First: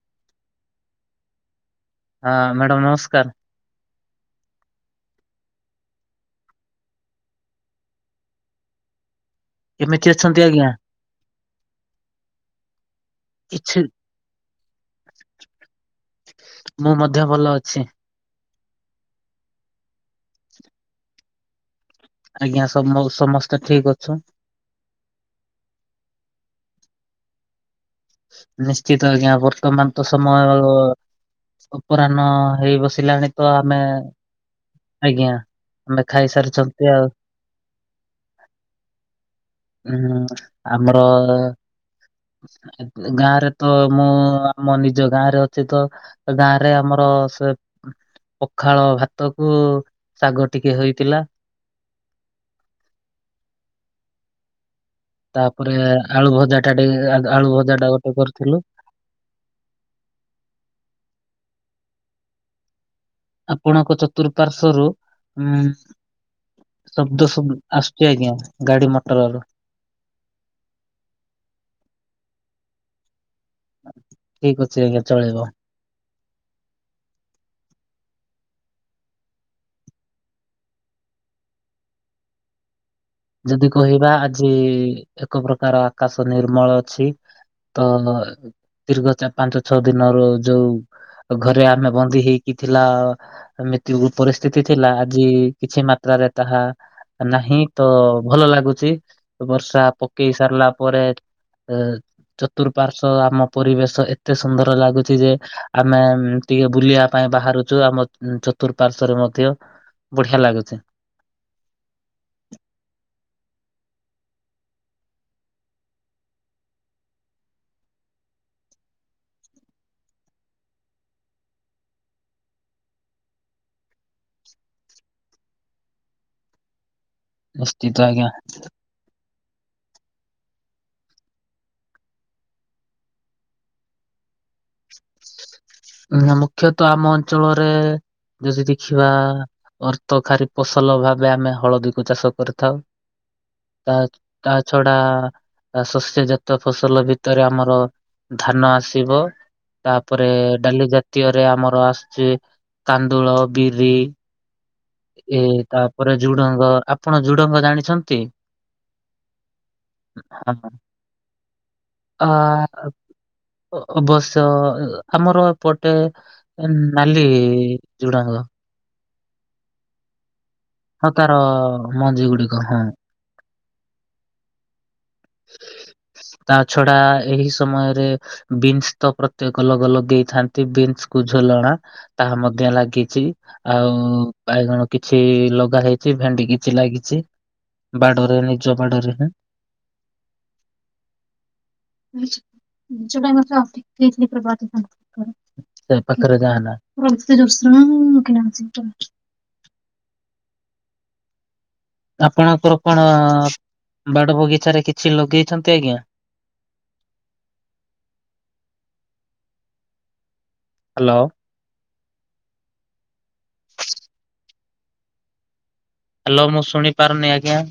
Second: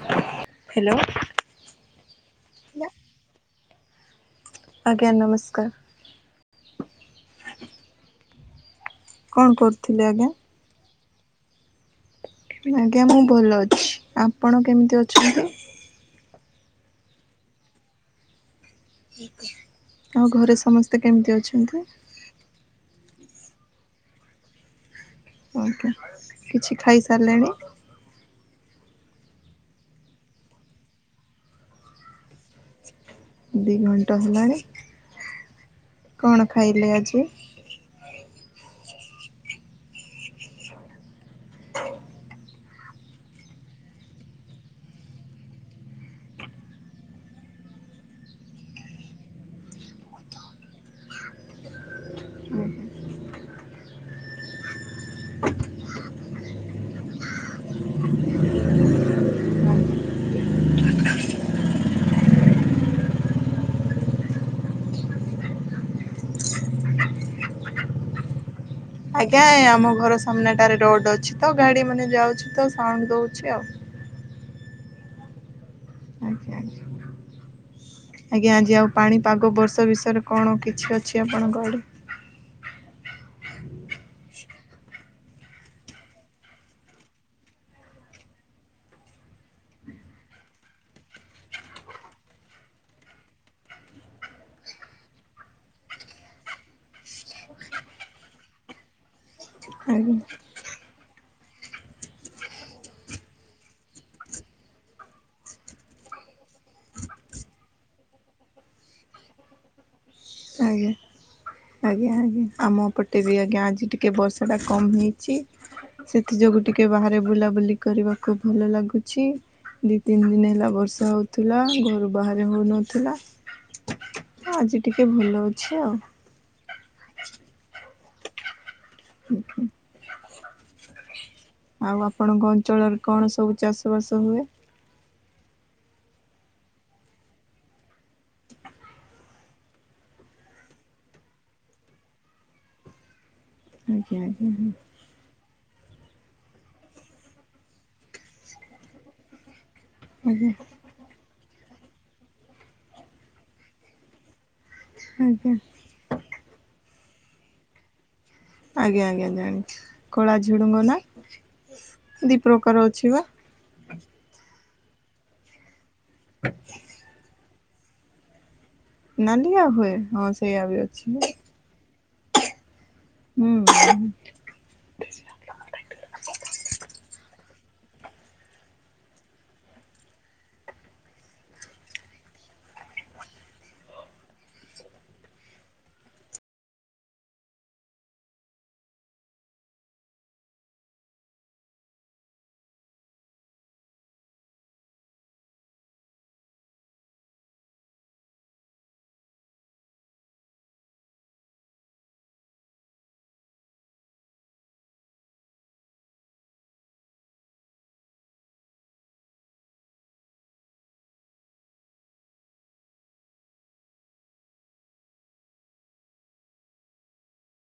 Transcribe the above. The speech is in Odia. [inaudible] ହ୍ୟାଲୋ। ହଁ ମ୍ୟାଡ଼ାମ ନମସ୍କାର। ଆଜ୍ଞା ନମସ୍କାର। କଣ କରୁଥିଲେ କେମିତି ଆଜ୍ଞା? ଅଛନ୍ତି ଆଜ୍ଞା ମୁଁ ଭଲ କିଛି ଅଛି, ଆପଣ କେମିତି ଅଛନ୍ତି? ମୁଁ ମଧ୍ୟ ଭଲ ଅଛି। ଆଉ ଘରେ ସମସ୍ତେ କେମିତି ଅଛନ୍ତି? ଆଜ୍ଞା ସମ ସମସ୍ତେ ଠିକ୍ ଅଛୁ। ଓକେ, କିଛି ଖାଇସାଇଲେଣି? ନିଶ୍ଚିତ ଆଜ୍ଞା ବର୍ତ୍ତମାନ ତ ସମୟ ଅ ଅପରାହ୍ନ ହେଇ ବସିଲାଣି। ତ ଦି ଆମେ ଘଣ୍ଟା ହେଲାଣି। ଆଜ୍ଞା ଆମେ କଣ ଖାଇଲେ ଖାଇସାରିଛନ୍ତି ଆଉ। ଆଜି? ହୁଁ ଆମର ଗାଁ ରେ ତ ମୁଁ ଆମ ନିଜ ଗାଁ ରେ ଅଛି ତ। ଗାଁ ରେ ଆମର ସେଉଁ ପଖାଳ ଭାତ କୁ ଶାଗ ଟିକେ ହେଇଥିଲା। ତାପରେ ଆଳୁ ଭଜା ଟା ଟିକେ ଆଳୁ ଭଜା ଟା ଗୋଟେ କରିଥିଲୁ। ଆପଣଙ୍କ ଚତୁଃପାର୍ଶରୁ ଉଁ ଶବ୍ଦ ଶୁବ ଆସୁଛି ଆଜ୍ଞା ଗାଡି ମଟ ଆଜ୍ଞା ଆମ ଘର ସାମ୍ନାଟାରେ ରୋଡ ଅଛି ତ ଗାଡି ମାନେ ଯାଉଛି ତ ସାଉଣ୍ଡ ଦଉଛି ଆଉ। ଠିକ ଅଛି ଆଜ୍ଞା ଚଳିବ। ଆଜ୍ଞା ଆଜ୍ଞା। ଆଜ୍ଞା ଆଜି ଆଉ ପାଣି ପାଗ ବର୍ଷ ବିଷୟରେ କଣ କିଛି ଅଛି ଆପଣଙ୍କ ଆଡ଼େ? ଯଦି କହିବା ଆଜି ଏକ ପ୍ରକାର ଆକାଶ ନିର୍ମଳ ଅଛି। ତ ଦୀର୍ଘ ଚାର ପାଞ୍ଚ ଛଅ ଦିନରୁ ଯୋଉ ତ ଘରେ ଆମେ ବନ୍ଦୀ ହେଇକି ଥିଲ ଏମିତି ପରିସ୍ଥିତି ଥିଲା ଆଜି କିଛି ମାତ୍ରାରେ ତାହା ନାହିଁ ତ ଭଲ ଲାଗୁଛି ବର୍ଷା ଆଜ୍ଞା ପକେଇ ସାରିଲା ପରେ ଅ ଚତୁଃପାର୍ଶ୍ଵ ଆମ ପରିବେଶ ଏତେ ସୁନ୍ଦର ଲାଗୁଛି ଯେ ଆମେ ଟିକିଏ ବୁଲିବା ପାଇଁ ବାହାରୁଚୁ ଆମ ଚତୁଃପାର୍ଶ୍ଵରେ ମଧ୍ୟ ବଢିଆ ଲାଗୁଚେ। ଆଜ୍ଞା। ଆଜ୍ଞା ଆଜ୍ଞା ଆମ ପଟେ ବି ଆଜ୍ଞା ଆଜି ଟିକେ ବର୍ଷାଟା କମ୍ ହେଇଛି ସେଥି ଯୋଗୁ ଟିକେ ବାହାରେ ବୁଲାବୁଲି କରିବାକୁ ଭଲ ଲାଗୁଛି। ଦି ତିନି ଦିନ ହେଲା ବର୍ଷା ହଉଥିଲା ଘରୁ ବାହାରେ ହଉନଥିଲା। ଆଜି ଟିକେ ଭଲ ଅଛି ଆଉ। ନିଶ୍ଚିତ ଆଜ୍ଞା। ଆଉ ଆପଣଙ୍କ ଅଞ୍ଚଳରେ କଣ ସବୁ ଚାଷ ବାସ ହୁଏ? ମୁଖ୍ୟତଃ ଆମ ଅଞ୍ଚଳରେ ଯଦି ଦେଖିବା ଅର୍ଥ ଖାରି ଫସଲ ଭାବେ ଆମେ ହଳଦୀକୁ ଚାଷ କରୁଥାଉ। ତା ଆଜ୍ଞା ଆଜ୍ଞା। ତା ଛଡା ଆ ଶସ୍ୟଜାତ ଫସଲ ଭିତରେ ଆମର ଧାନ ଆସିବ। ତାପରେ ଆଜ୍ଞା ଡାଲି ଜାତୀୟରେ ଆମର ଆସୁଚି କାନ୍ଦୁଳ ବିରି। ଏ ଆଜ୍ଞା ତାପରେ ଝୁଡଙ୍ଗ ଆପଣ ଝୁଡଙ୍ଗ ଜାଣିଛନ୍ତି? ଆଜ୍ଞା ଆଜ୍ଞା ଜାଣିଛି କଳା ହଁ। ଝୁଡ଼ୁଙ୍ଗ ଆ ନାହିଁ ଦି ପ୍ରକାର ଅଛି ବା। ଅବଶ୍ୟ ଆମର ଏପଟେ। ନଲି ଯୋଡ଼ାଙ୍ଗ। ନଲିିଆ ହୁଏ ହଁ ସେଇଆ ହୁଏ। ଆଉ ତାର ମଞ୍ଜି ଗୁଡିକ ହଁ। ହୁଁ। ତା ଛଡା ଏହି ସମୟରେ ବିନ୍ସ ତ ପ୍ରତ୍ୟେକ ଲୋଗ ଲଗେଇଥାନ୍ତି ବିନ୍ସ କୁ ଝୁଲଣା। ତାହା ମଧ୍ୟ ଲାଗିଛି। ଆଉ ବାଇଗଣ କିଛି ଲଗା ହେଇଛି ଭେଣ୍ଡି କିଛି ଲାଗିଛି। ବାଡରେ ନିଜ ବାଡରେ ହିଁ। ଯୋଡାଇ ମସ [unintelligible] ସେ ପାଖରେ ଯାହା ନା [unintelligible] ଆପଣଙ୍କର କଣ ବାଡ ବଗିଚାରେ କିଛି ଲଗେଇଛନ୍ତି ଆଜ୍ଞା? ହ୍ୟାଲୋ। ହ୍ୟାଲୋ ମୁଁ ଶୁଣି ପାରୁନି ଆଜ୍ଞା।